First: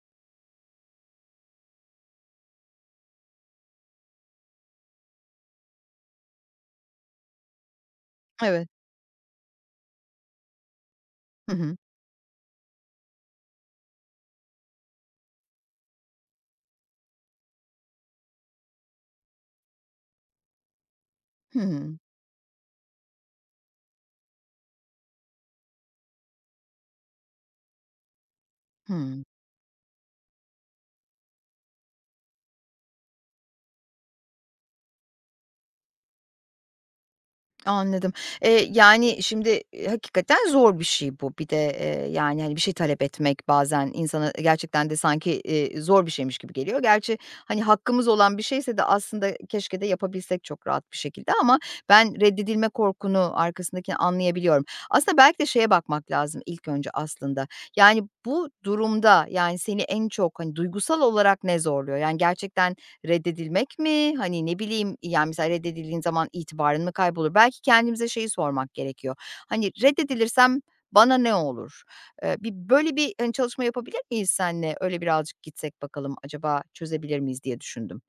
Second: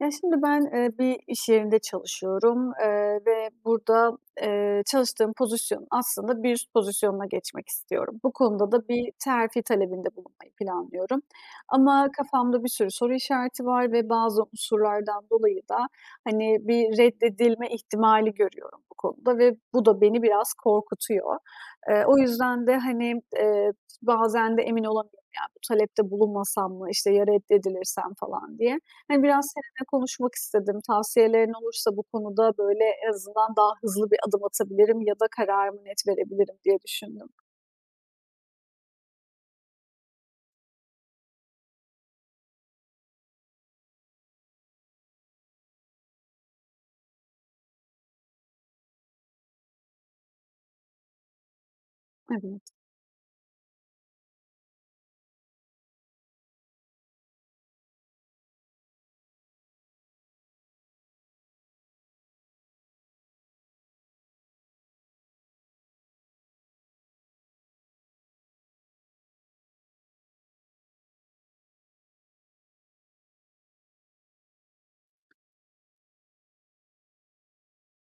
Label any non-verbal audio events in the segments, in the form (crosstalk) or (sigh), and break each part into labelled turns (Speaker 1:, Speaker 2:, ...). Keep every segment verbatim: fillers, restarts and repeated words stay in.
Speaker 1: Ya, şimdi ben, eee, bir iş yerinde çalışıyorum, eee, ve burada, eee, çalıştığım pozisyon aslında bir üst pozisyonuna geçmek istiyorum. Bu
Speaker 2: Evet.
Speaker 1: konuda da bir terfi talebinde bulunmayı planlıyorum
Speaker 2: Hı hı.
Speaker 1: ama kafamda bir sürü soru işareti var ve bazı unsurlardan dolayı da, hani, bir reddedilme ihtimali görüyorum bu konuda ve bu da beni biraz korkutuyor.
Speaker 2: Hı hı.
Speaker 1: Eee, o yüzden de, hani, eee, bazen de emin olamıyorum, ya, bu talepte bulunmasam mı, işte, ya reddedilirsem falan diye. Hani,
Speaker 2: Hımm.
Speaker 1: biraz seninle konuşmak istedim. Tavsiyelerin olursa bu konuda, böyle, en azından daha hızlı bir adım atabilirim ya da kararımı net verebilirim diye düşündüm.
Speaker 2: Anladım. Eee, yani, şimdi, eee, hakikaten zor bir şey bu. Bir de, eee, yani, hani, bir şey talep etmek bazen insana gerçekten de sanki, eee, zor bir şeymiş gibi geliyor. Gerçi, hani, hakkımız olan bir şeyse de aslında keşke de yapabilsek çok rahat bir şekilde ama ben reddedilme
Speaker 1: Evet.
Speaker 2: korkunu, arkasındakini anlayabiliyorum. Aslında belki de şeye bakmak lazım ilk önce aslında. Yani, bu durumda, yani, seni en çok, hani, duygusal olarak ne zorluyor? Yani, gerçekten reddedilmek mi? Hani, ne bileyim, yani, mesela reddedildiğin zaman itibarın mı kaybolur? Belki kendimize şeyi sormak gerekiyor. Hani, reddedilirsem bana ne olur? Eee, bir böyle bir, hani, çalışma yapabilir miyiz senle? Öyle birazcık gitsek bakalım acaba çözebilir miyiz diye düşündüm.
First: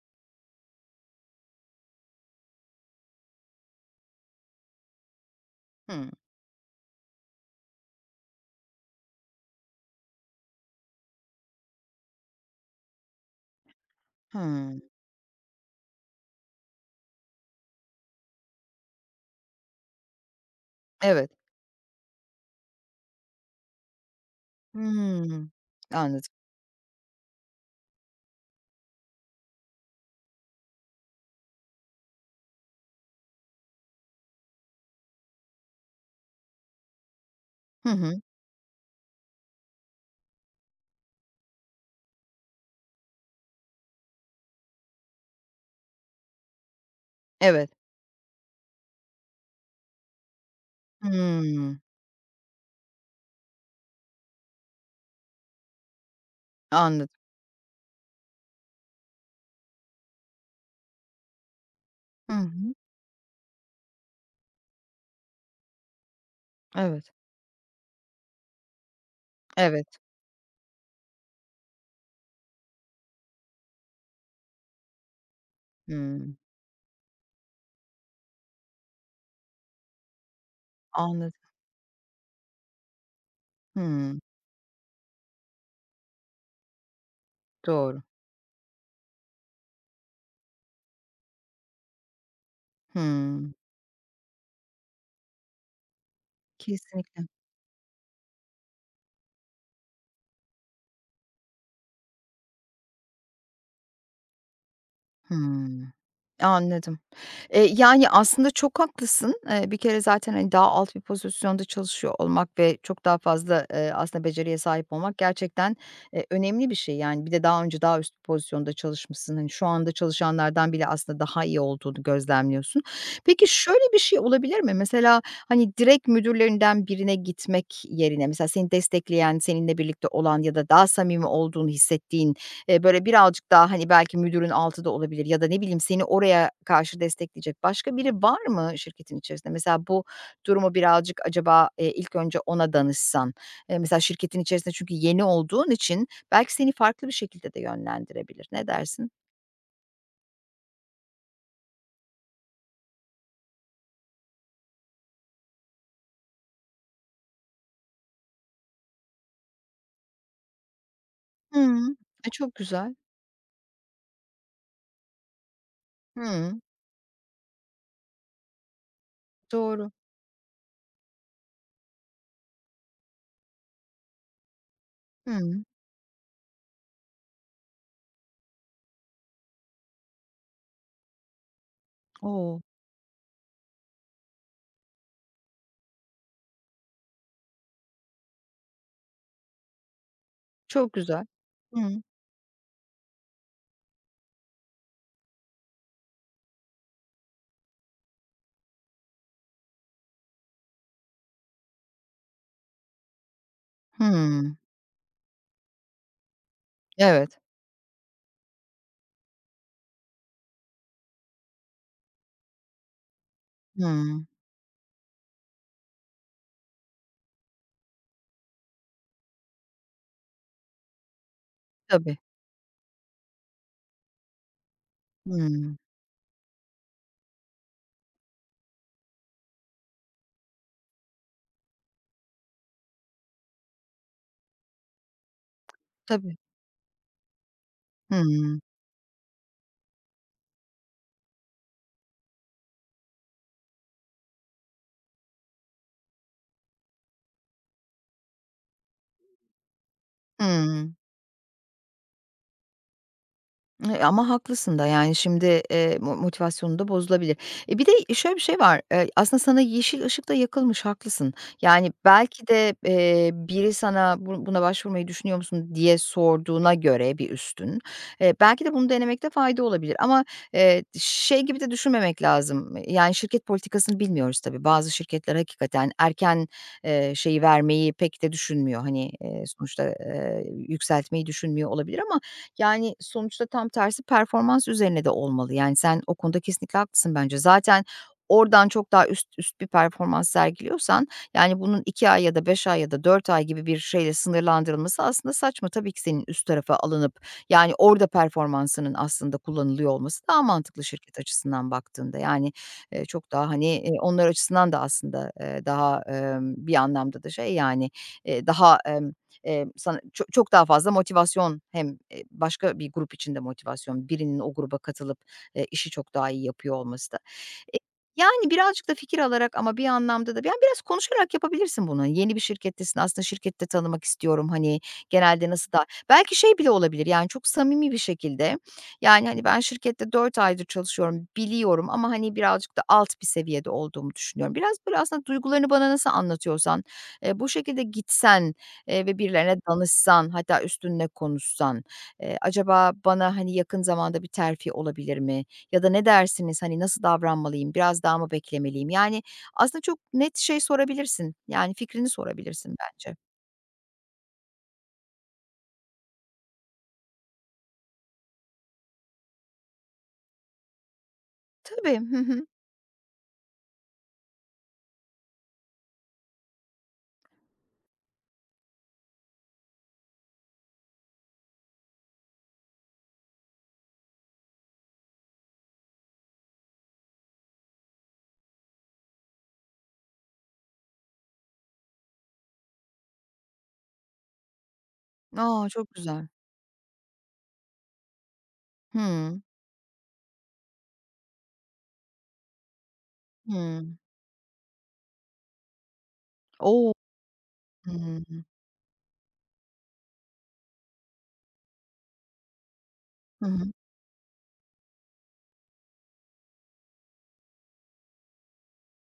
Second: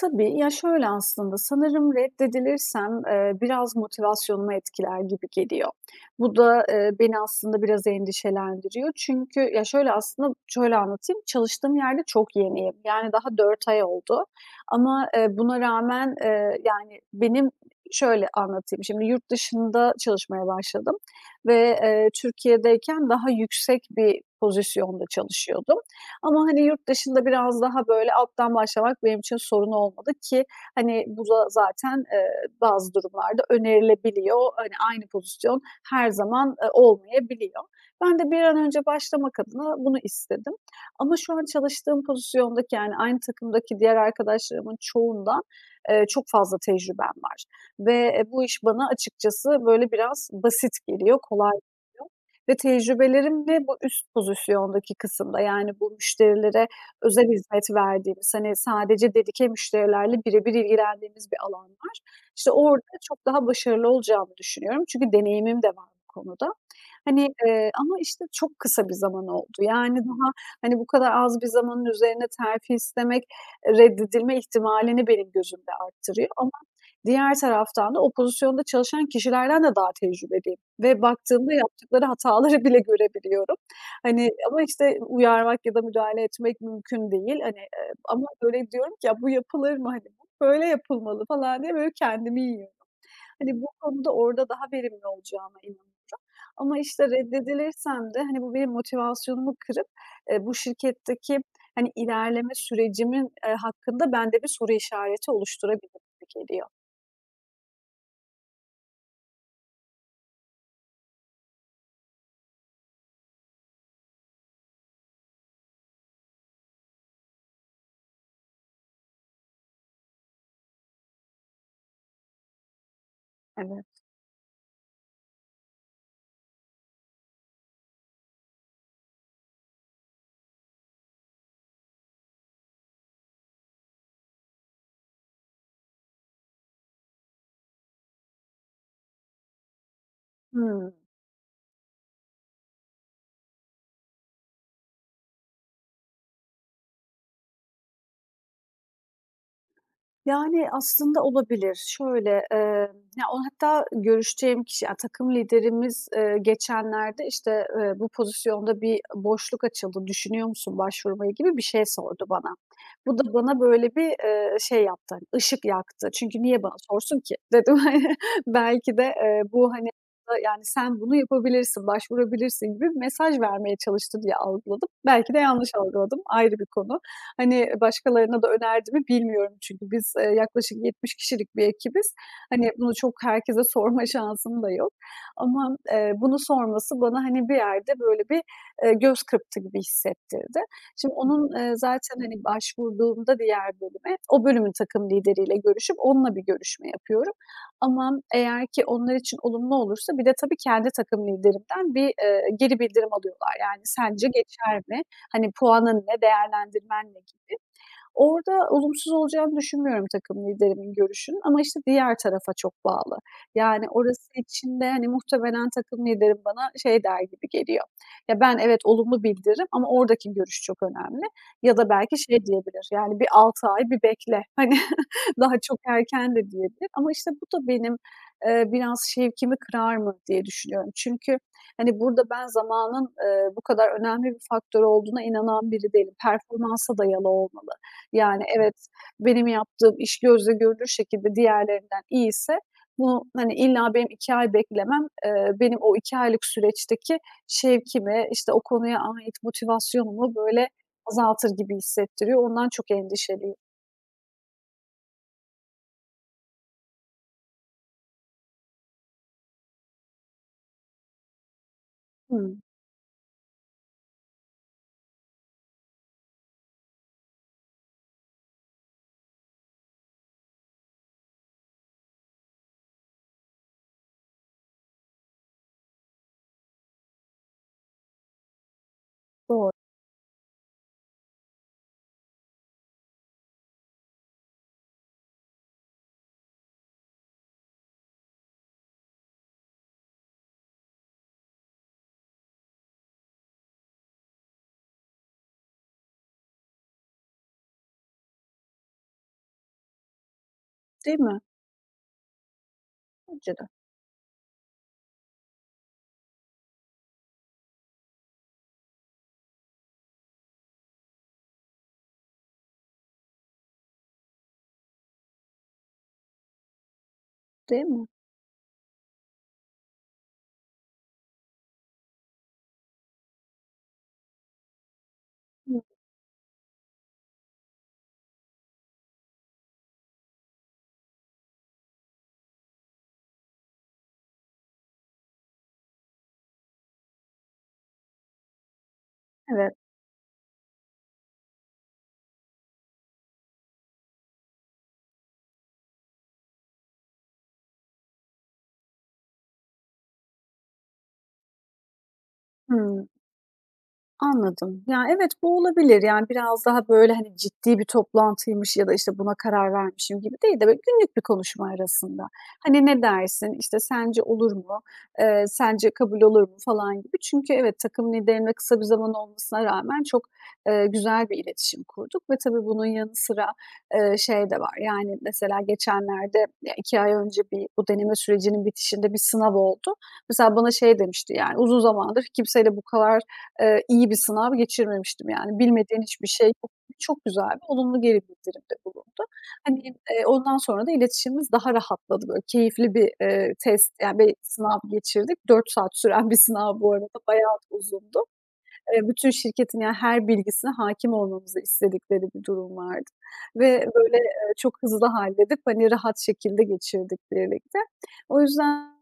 Speaker 1: Tabii, ya, şöyle aslında, sanırım reddedilirsem, eee, biraz motivasyonumu etkiler gibi geliyor.
Speaker 2: Hımm.
Speaker 1: Bu da, eee, beni aslında biraz endişelendiriyor. Çünkü ya, şöyle aslında, şöyle anlatayım, çalıştığım yerde çok yeniyim. Yani daha dört ay oldu
Speaker 2: Hımm.
Speaker 1: ama, eee, buna rağmen, eee, yani, benim şöyle anlatayım, şimdi yurt dışında çalışmaya başladım
Speaker 2: Evet.
Speaker 1: ve, eee, Türkiye'deyken daha yüksek bir pozisyonda
Speaker 2: Hımm.
Speaker 1: çalışıyordum.
Speaker 2: Anladım.
Speaker 1: Ama, hani, yurt dışında biraz daha böyle alttan başlamak benim için sorun olmadı ki, hani, bu da zaten, eee, bazı durumlarda önerilebiliyor. Hani, aynı pozisyon her zaman, eee, olmayabiliyor.
Speaker 2: Hı
Speaker 1: Ben
Speaker 2: hı.
Speaker 1: de bir an önce başlamak adına bunu istedim. Ama şu an çalıştığım pozisyondaki, yani, aynı takımdaki diğer arkadaşlarımın çoğundan, eee, çok fazla tecrübem var
Speaker 2: Evet.
Speaker 1: ve, eee, bu iş bana açıkçası böyle biraz basit geliyor, kolay
Speaker 2: Hımm.
Speaker 1: geliyor. Ve tecrübelerimle bu üst pozisyondaki kısımda, yani, bu müşterilere
Speaker 2: Anladım.
Speaker 1: özel hizmet verdiğimiz, hani, sadece dedike müşterilerle bire ilgilendiğimiz bir alan var.
Speaker 2: Hı
Speaker 1: İşte,
Speaker 2: hı.
Speaker 1: orada çok daha başarılı olacağımı düşünüyorum. Çünkü deneyimim de var bu konuda.
Speaker 2: Evet.
Speaker 1: Hani, eee, ama, işte, çok kısa bir zaman oldu.
Speaker 2: Evet.
Speaker 1: Yani, daha, hani, bu kadar az bir zamanın üzerine terfi istemek, reddedilme ihtimalini benim gözümde arttırıyor
Speaker 2: Hımm.
Speaker 1: ama diğer taraftan da o pozisyonda çalışan kişilerden de daha tecrübeliyim. Ve
Speaker 2: Anladım.
Speaker 1: baktığımda yaptıkları hataları (laughs) bile görebiliyorum.
Speaker 2: Hımm.
Speaker 1: Hani, ama, işte, uyarmak ya da müdahale etmek mümkün değil. Hani, eee,
Speaker 2: Doğru.
Speaker 1: ama böyle diyorum ki, "Ya, bu yapılır mı? Hani, bu böyle yapılmalı." falan diye böyle kendimi yiyorum.
Speaker 2: Hımm.
Speaker 1: Hani, bu konuda orada daha verimli olacağıma inanıyorum. Ama, işte,
Speaker 2: Kesinlikle.
Speaker 1: reddedilirsem de, hani, bu benim motivasyonumu kırıp, eee, bu şirketteki, hani, ilerleme sürecimin, eee, hakkında bende bir soru işareti oluşturabilir
Speaker 2: Hımm.
Speaker 1: gibi geliyor.
Speaker 2: Anladım. Eee, yani, aslında çok haklısın. Eee, bir kere zaten, hani, daha alt bir pozisyonda çalışıyor olmak ve çok daha fazla, eee, aslında beceriye sahip olmak gerçekten, eee, önemli bir şey. Yani, bir de daha önce daha üst bir pozisyonda çalışmışsın. Hani, şu anda çalışanlardan bile aslında daha iyi olduğunu gözlemliyorsun. Peki, şöyle bir
Speaker 1: Evet.
Speaker 2: şey olabilir mi? Mesela, hani, direkt müdürlerinden birine gitmek yerine, mesela seni destekleyen, seninle birlikte olan ya da daha samimi olduğunu hissettiğin. Eee, böyle, birazcık daha, hani, belki müdürün altı da olabilir ya da ne bileyim seni oraya karşı destekleyecek başka biri var mı şirketin içerisinde? Mesela bu durumu
Speaker 1: Hıı.
Speaker 2: birazcık acaba, eee, ilk önce ona danışsan, eee, mesela şirketin içerisinde çünkü yeni olduğun için belki seni farklı bir şekilde de yönlendirebilir. Ne dersin?
Speaker 1: Yani, aslında olabilir. Şöyle, eee, ya, o hatta görüşeceğim kişi, ya, takım liderimiz, eee, geçenlerde, işte, eee, "Bu pozisyonda bir boşluk açıldı, düşünüyor musun başvurmayı?" gibi bir şey
Speaker 2: Hımm.
Speaker 1: sordu
Speaker 2: E, çok
Speaker 1: bana.
Speaker 2: güzel.
Speaker 1: Bu da bana böyle bir, eee, şey yaptı, hani, ışık yaktı. Çünkü
Speaker 2: Hıı.
Speaker 1: niye bana sorsun ki dedim. (laughs) Belki de, eee, bu, hani,
Speaker 2: Doğru.
Speaker 1: yani, "Sen bunu yapabilirsin, başvurabilirsin." gibi bir mesaj vermeye çalıştı diye algıladım. Belki de
Speaker 2: Hıı.
Speaker 1: yanlış algıladım, ayrı bir konu. Hani, başkalarına da önerdi mi bilmiyorum çünkü biz, eee, yaklaşık yetmiş kişilik bir ekibiz.
Speaker 2: O!
Speaker 1: Hani, bunu çok herkese (laughs) sorma şansım da yok ama, eee, bunu sorması bana, hani, bir yerde böyle bir, eee, göz kırptı gibi hissettirdi.
Speaker 2: Çok
Speaker 1: Şimdi
Speaker 2: güzel.
Speaker 1: onun, eee,
Speaker 2: Hıı.
Speaker 1: zaten, hani, başvurduğumda diğer bölüme, o bölümün takım lideriyle görüşüp onunla bir görüşme yapıyorum ama eğer ki onlar için olumlu olursa bir de tabii kendi takım liderimden bir, eee, geri bildirim alıyorlar. Yani, "Sence
Speaker 2: Hıı.
Speaker 1: geçer mi? Hani puanın ne, değerlendirmen ne
Speaker 2: Evet.
Speaker 1: gibi. Orada olumsuz olacağını düşünmüyorum takım liderimin görüşünün ama, işte, diğer tarafa çok bağlı. Yani
Speaker 2: Hıı.
Speaker 1: orası için de, hani, muhtemelen takım liderim bana şey der gibi geliyor, ya, ben evet olumlu bildiririm ama oradaki görüş çok önemli ya da
Speaker 2: Tabii.
Speaker 1: belki şey diyebilir, yani, bir altı ay bir bekle, (laughs) hani, daha
Speaker 2: Hıı.
Speaker 1: çok erken de diyebilir ama, işte, bu da benim, eee, biraz şevkimi kırar mı diye düşünüyorum. Çünkü, hani, burada ben zamanın, eee, bu kadar önemli bir faktör olduğuna inanan biri değilim.
Speaker 2: Tabii.
Speaker 1: Performansa dayalı olmalı. Yani,
Speaker 2: Hıı.
Speaker 1: evet, benim yaptığım iş gözle görülür şekilde diğerlerinden iyiyse bunu, hani, illa benim iki ay beklemem, eee, benim o iki aylık süreçteki şevkimi, işte, o konuya ait motivasyonumu, böyle,
Speaker 2: Hıı.
Speaker 1: azaltır gibi hissettiriyor. Ondan çok endişeliyim.
Speaker 2: Eee, ama haklısın da, yani, şimdi, eee, mo motivasyonun da bozulabilir. E, bir de şöyle bir şey var, eee, aslında sana yeşil ışıkta yakılmış, haklısın. Yani, belki
Speaker 1: Hımm.
Speaker 2: de, eee, biri sana bu buna başvurmayı düşünüyor musun diye sorduğuna göre bir üstün, eee, belki de bunu denemekte fayda olabilir ama, eee, şey gibi de düşünmemek lazım, yani, şirket politikasını bilmiyoruz tabii. Bazı şirketler hakikaten erken, eee, şeyi vermeyi pek de düşünmüyor. Hani, eee,
Speaker 1: Doğru.
Speaker 2: sonuçta, eee, yükseltmeyi düşünmüyor olabilir ama yani, sonuçta tam tersi performans üzerine de olmalı. Yani, sen o konuda kesinlikle haklısın bence. Zaten oradan çok daha üst üst bir performans sergiliyorsan, yani, bunun iki ay ya da beş ay ya da dört ay gibi bir şeyle sınırlandırılması aslında saçma. Tabii ki senin üst tarafa alınıp, yani, orada performansının aslında kullanılıyor olması daha mantıklı şirket
Speaker 1: Değil mi?
Speaker 2: açısından baktığında. Yani, eee, çok daha,
Speaker 1: Bence
Speaker 2: hani,
Speaker 1: de.
Speaker 2: eee, onlar açısından da aslında, eee, daha, emm, bir anlamda da şey, yani, eee, daha, emm Eee, sana ço çok daha fazla motivasyon hem, eee, başka bir grup için de motivasyon, birinin o gruba katılıp, eee, işi çok daha iyi yapıyor olması da. E,
Speaker 1: Değil mi?
Speaker 2: yani, birazcık da fikir alarak ama bir anlamda da yani, biraz konuşarak yapabilirsin bunu. Yeni bir şirkettesin, aslında şirkette tanımak istiyorum, hani, genelde nasıl
Speaker 1: Hı.
Speaker 2: da belki şey bile olabilir, yani, çok samimi bir şekilde, yani, hani, ben şirkette dört aydır çalışıyorum, biliyorum ama, hani, birazcık da alt bir seviyede olduğumu düşünüyorum. Biraz böyle aslında duygularını bana nasıl anlatıyorsan, eee, bu şekilde gitsen, Eee, ve birilerine
Speaker 1: Evet.
Speaker 2: danışsan, hatta üstüne konuşsan, eee, acaba bana, hani, yakın zamanda bir terfi olabilir mi ya da ne dersiniz, hani, nasıl davranmalıyım, biraz daha mı beklemeliyim? Yani, aslında çok net şey sorabilirsin, yani, fikrini sorabilirsin
Speaker 1: Hıı.
Speaker 2: bence.
Speaker 1: Anladım. Ya, evet, bu olabilir. Yani, biraz daha, böyle, hani, ciddi bir toplantıymış ya da, işte, buna karar vermişim gibi değil de böyle günlük bir konuşma
Speaker 2: Tabii, hı
Speaker 1: arasında.
Speaker 2: hı.
Speaker 1: Hani, "Ne dersin?", İşte "Sence olur mu?", eee, "Sence kabul olur mu?" falan gibi. Çünkü evet, takım liderimle kısa bir zaman olmasına rağmen çok, eee, güzel bir iletişim kurduk ve tabii bunun yanı sıra, eee, şey de var, yani, mesela geçenlerde, ya, iki ay önce bir bu deneme sürecinin bitişinde bir sınav oldu. Mesela bana şey demişti, yani, "Uzun zamandır kimseyle bu kadar Eee, iyi bir sınav geçirmemiştim yani.
Speaker 2: A, çok
Speaker 1: Bilmediğin
Speaker 2: güzel.
Speaker 1: hiçbir şey yok. Çok güzel bir olumlu geri bildirimde bulundu.
Speaker 2: Hıı.
Speaker 1: Hani, eee, ondan sonra da iletişimimiz daha rahatladı. Böyle keyifli bir, eee, test,
Speaker 2: Hıı.
Speaker 1: yani, bir sınav geçirdik. Dört saat süren bir sınav
Speaker 2: O!
Speaker 1: bu arada. Bayağı da
Speaker 2: Hıı.
Speaker 1: uzundu. Eee, bütün şirketin, yani, her bilgisine hâkim olmamızı istedikleri bir durum vardı
Speaker 2: Hı hı.
Speaker 1: ve böyle, eee, çok hızlı halledip, hani, rahat şekilde geçirdik birlikte. O yüzden,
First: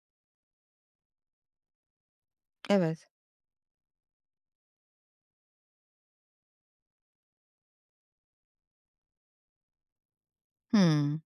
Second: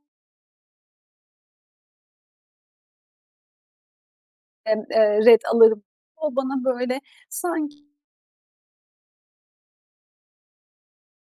Speaker 2: Evet.
Speaker 1: emm, eee, red alırım. O bana böyle sanki
Speaker 2: Hıı.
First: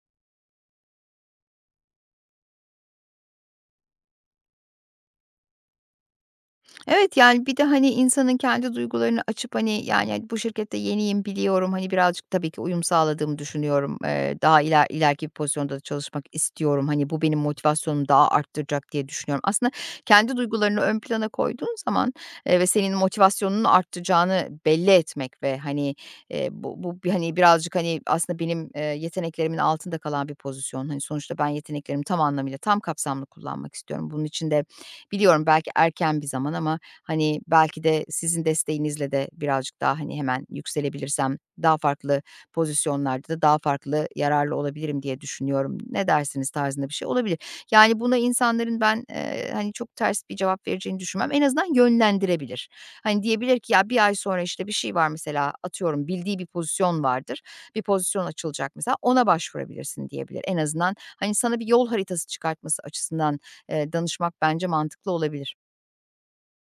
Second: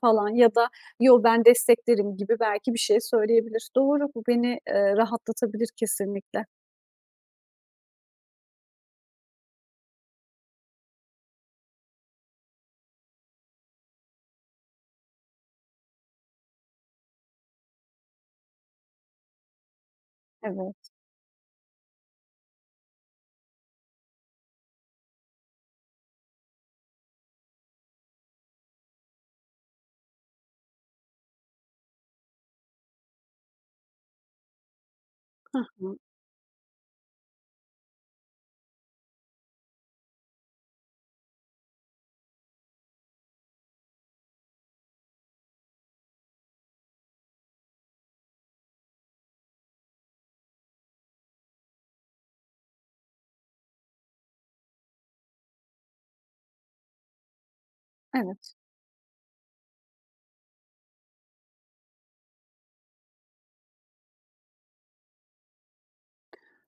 Speaker 1: falan ya da "Yo, ben desteklerim." gibi belki bir şey söyleyebilir. Doğru, bu beni, eee, rahatlatabilir kesinlikle.
Speaker 2: Evet, yani, bir de, hani, insanın kendi duygularını açıp, hani, yani, bu şirkette yeniyim, biliyorum, hani, birazcık tabii ki uyum sağladığımı düşünüyorum. Eee, daha iler ileriki bir pozisyonda da çalışmak istiyorum. Hani, bu benim motivasyonumu daha arttıracak diye düşünüyorum. Aslında kendi duygularını
Speaker 1: Evet.
Speaker 2: ön plana koyduğun zaman, eee, ve senin motivasyonunu arttıracağını belli etmek ve, hani, eee, bu bu, bir- hani, birazcık, hani, aslında benim, eee, yeteneklerimin altında kalan bir pozisyon. Hani, sonuçta ben yeteneklerimi tam anlamıyla, tam kapsamlı kullanmak istiyorum. Bunun için de biliyorum
Speaker 1: Hı
Speaker 2: belki
Speaker 1: hı.
Speaker 2: erken bir zaman ama, hani, belki de sizin desteğinizle de birazcık daha, hani, hemen yükselebilirsem daha farklı pozisyonlarda da daha farklı yararlı olabilirim diye düşünüyorum. Ne dersiniz tarzında bir şey olabilir. Yani, buna insanların ben, eee, hani, çok ters bir cevap vereceğini düşünmem. En azından yönlendirebilir. Hani, diyebilir ki ya bir ay sonra, işte, bir şey var mesela atıyorum bildiği bir pozisyon vardır. Bir pozisyon
Speaker 1: Evet.
Speaker 2: açılacak mesela, ona başvurabilirsin diyebilir. En azından, hani, sana bir yol haritası çıkartması açısından Eee, danışmak bence mantıklı olabilir.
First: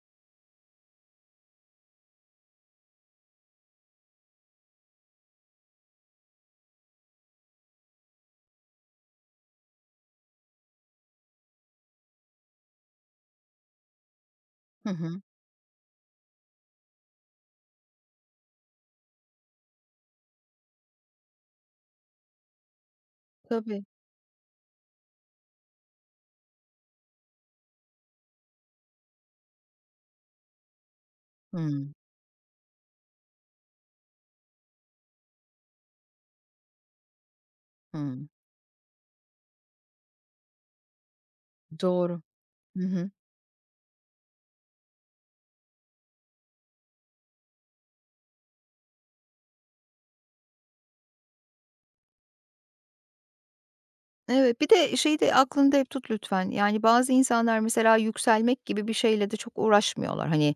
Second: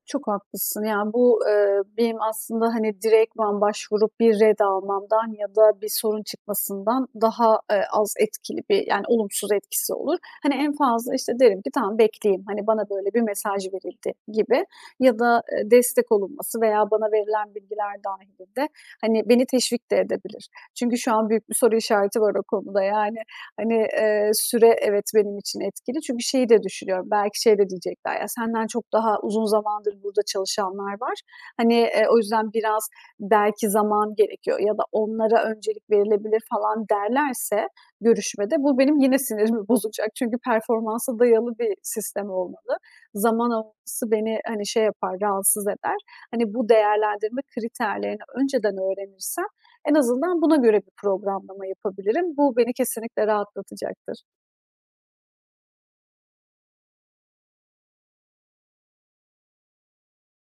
Speaker 1: Çok haklısın. Yani, bu, eee, benim aslında, hani, direktman başvurup bir red almamdan ya da bir sorun çıkmasından daha, eee, az etkili bir, yani, olumsuz etkisi olur. Hani, en fazla, işte, derim ki "Tamam, bekleyeyim. Hani, bana böyle bir mesaj verildi." gibi
Speaker 2: Hı
Speaker 1: ya
Speaker 2: hı.
Speaker 1: da, eee, destek olunması veya bana verilen bilgiler dahilinde hani, beni teşvik de edebilir. Çünkü şu an büyük bir soru işareti var o konuda, yani. Hani,
Speaker 2: Tabii.
Speaker 1: eee, süre evet benim için etkili çünkü şeyi de düşünüyorum, belki şey de diyecekler, "Ya, senden çok daha uzun zamandır burada çalışanlar var." Hani,
Speaker 2: Hımm.
Speaker 1: eee, o yüzden biraz belki zaman gerekiyor ya da onlara öncelik verilebilir falan derlerse
Speaker 2: Hımm.
Speaker 1: görüşmede bu benim yine sinirimi (laughs) bozacak. Çünkü performansa dayalı bir
Speaker 2: Doğru.
Speaker 1: sistem olmalı.
Speaker 2: Hı hı.
Speaker 1: Zaman alması beni, hani, şey yapar, rahatsız eder. Hani, bu değerlendirme kriterlerini önceden öğrenirsem en azından buna göre bir programlama yapabilirim. Bu beni kesinlikle rahatlatacaktır.
Speaker 2: Evet, bir de şeyi de aklında hep tut lütfen. Yani bazı insanlar mesela yükselmek gibi bir şeyle de çok uğraşmıyorlar. Hani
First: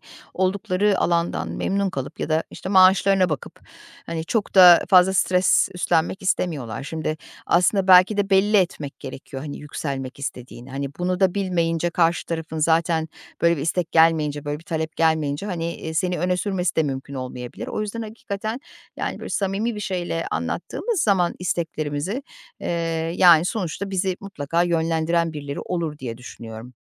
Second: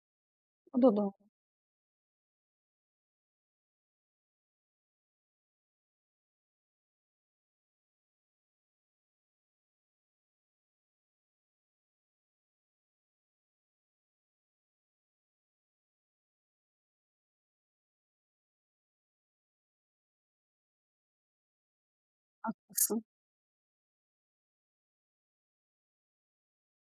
Speaker 1: O da
Speaker 2: oldukları
Speaker 1: doğru,
Speaker 2: alandan memnun kalıp ya da işte maaşlarına bakıp hani çok da fazla stres üstlenmek istemiyorlar. Şimdi aslında belki de belli etmek gerekiyor hani yükselmek istediğini. Hani bunu da bilmeyince karşı tarafın zaten böyle bir istek gelmeyince böyle bir talep gelmeyince hani e, seni öne sürmesi de mümkün olmayabilir. O yüzden hakikaten yani böyle samimi bir şeyle anlattığımız zaman isteklerimizi. Eee,
Speaker 1: haklısın.
Speaker 2: yani, sonuçta bizi mutlaka yönlendiren birileri olur diye düşünüyorum.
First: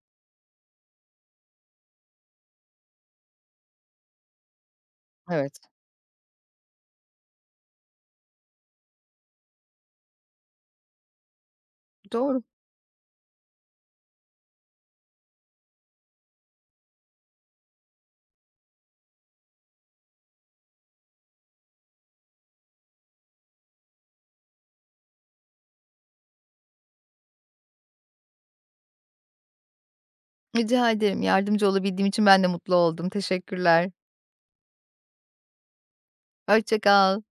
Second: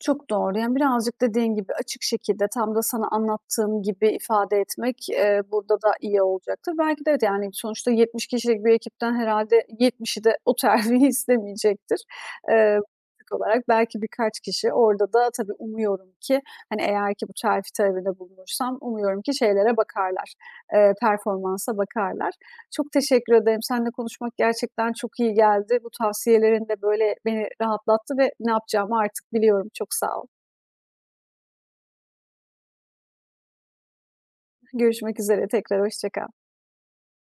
Speaker 1: Çok doğru. Yani birazcık dediğin gibi açık şekilde tam da sana anlattığım gibi ifade etmek, eee,
Speaker 2: Evet.
Speaker 1: burada da iyi olacaktır. Belki de yani sonuçta yetmiş kişilik bir ekipten herhalde yetmişi de o terfiyi (laughs) istemeyecektir.
Speaker 2: Doğru.
Speaker 1: Eee, Teknik olarak belki birkaç kişi orada da tabii umuyorum ki, hani, eğer ki bu terfi talebinde bulunursam umuyorum ki şeylere bakarlar, eee, performansa bakarlar. Çok teşekkür ederim. Seninle konuşmak gerçekten çok iyi geldi. Bu tavsiyelerin de, böyle, beni rahatlattı ve ne yapacağımı artık biliyorum. Çok sağ ol.
Speaker 2: Rica ederim. Yardımcı olabildiğim için ben de mutlu oldum. Teşekkürler.
Speaker 1: Görüşmek üzere tekrar, hoşça kal.
Speaker 2: Hoşça kal.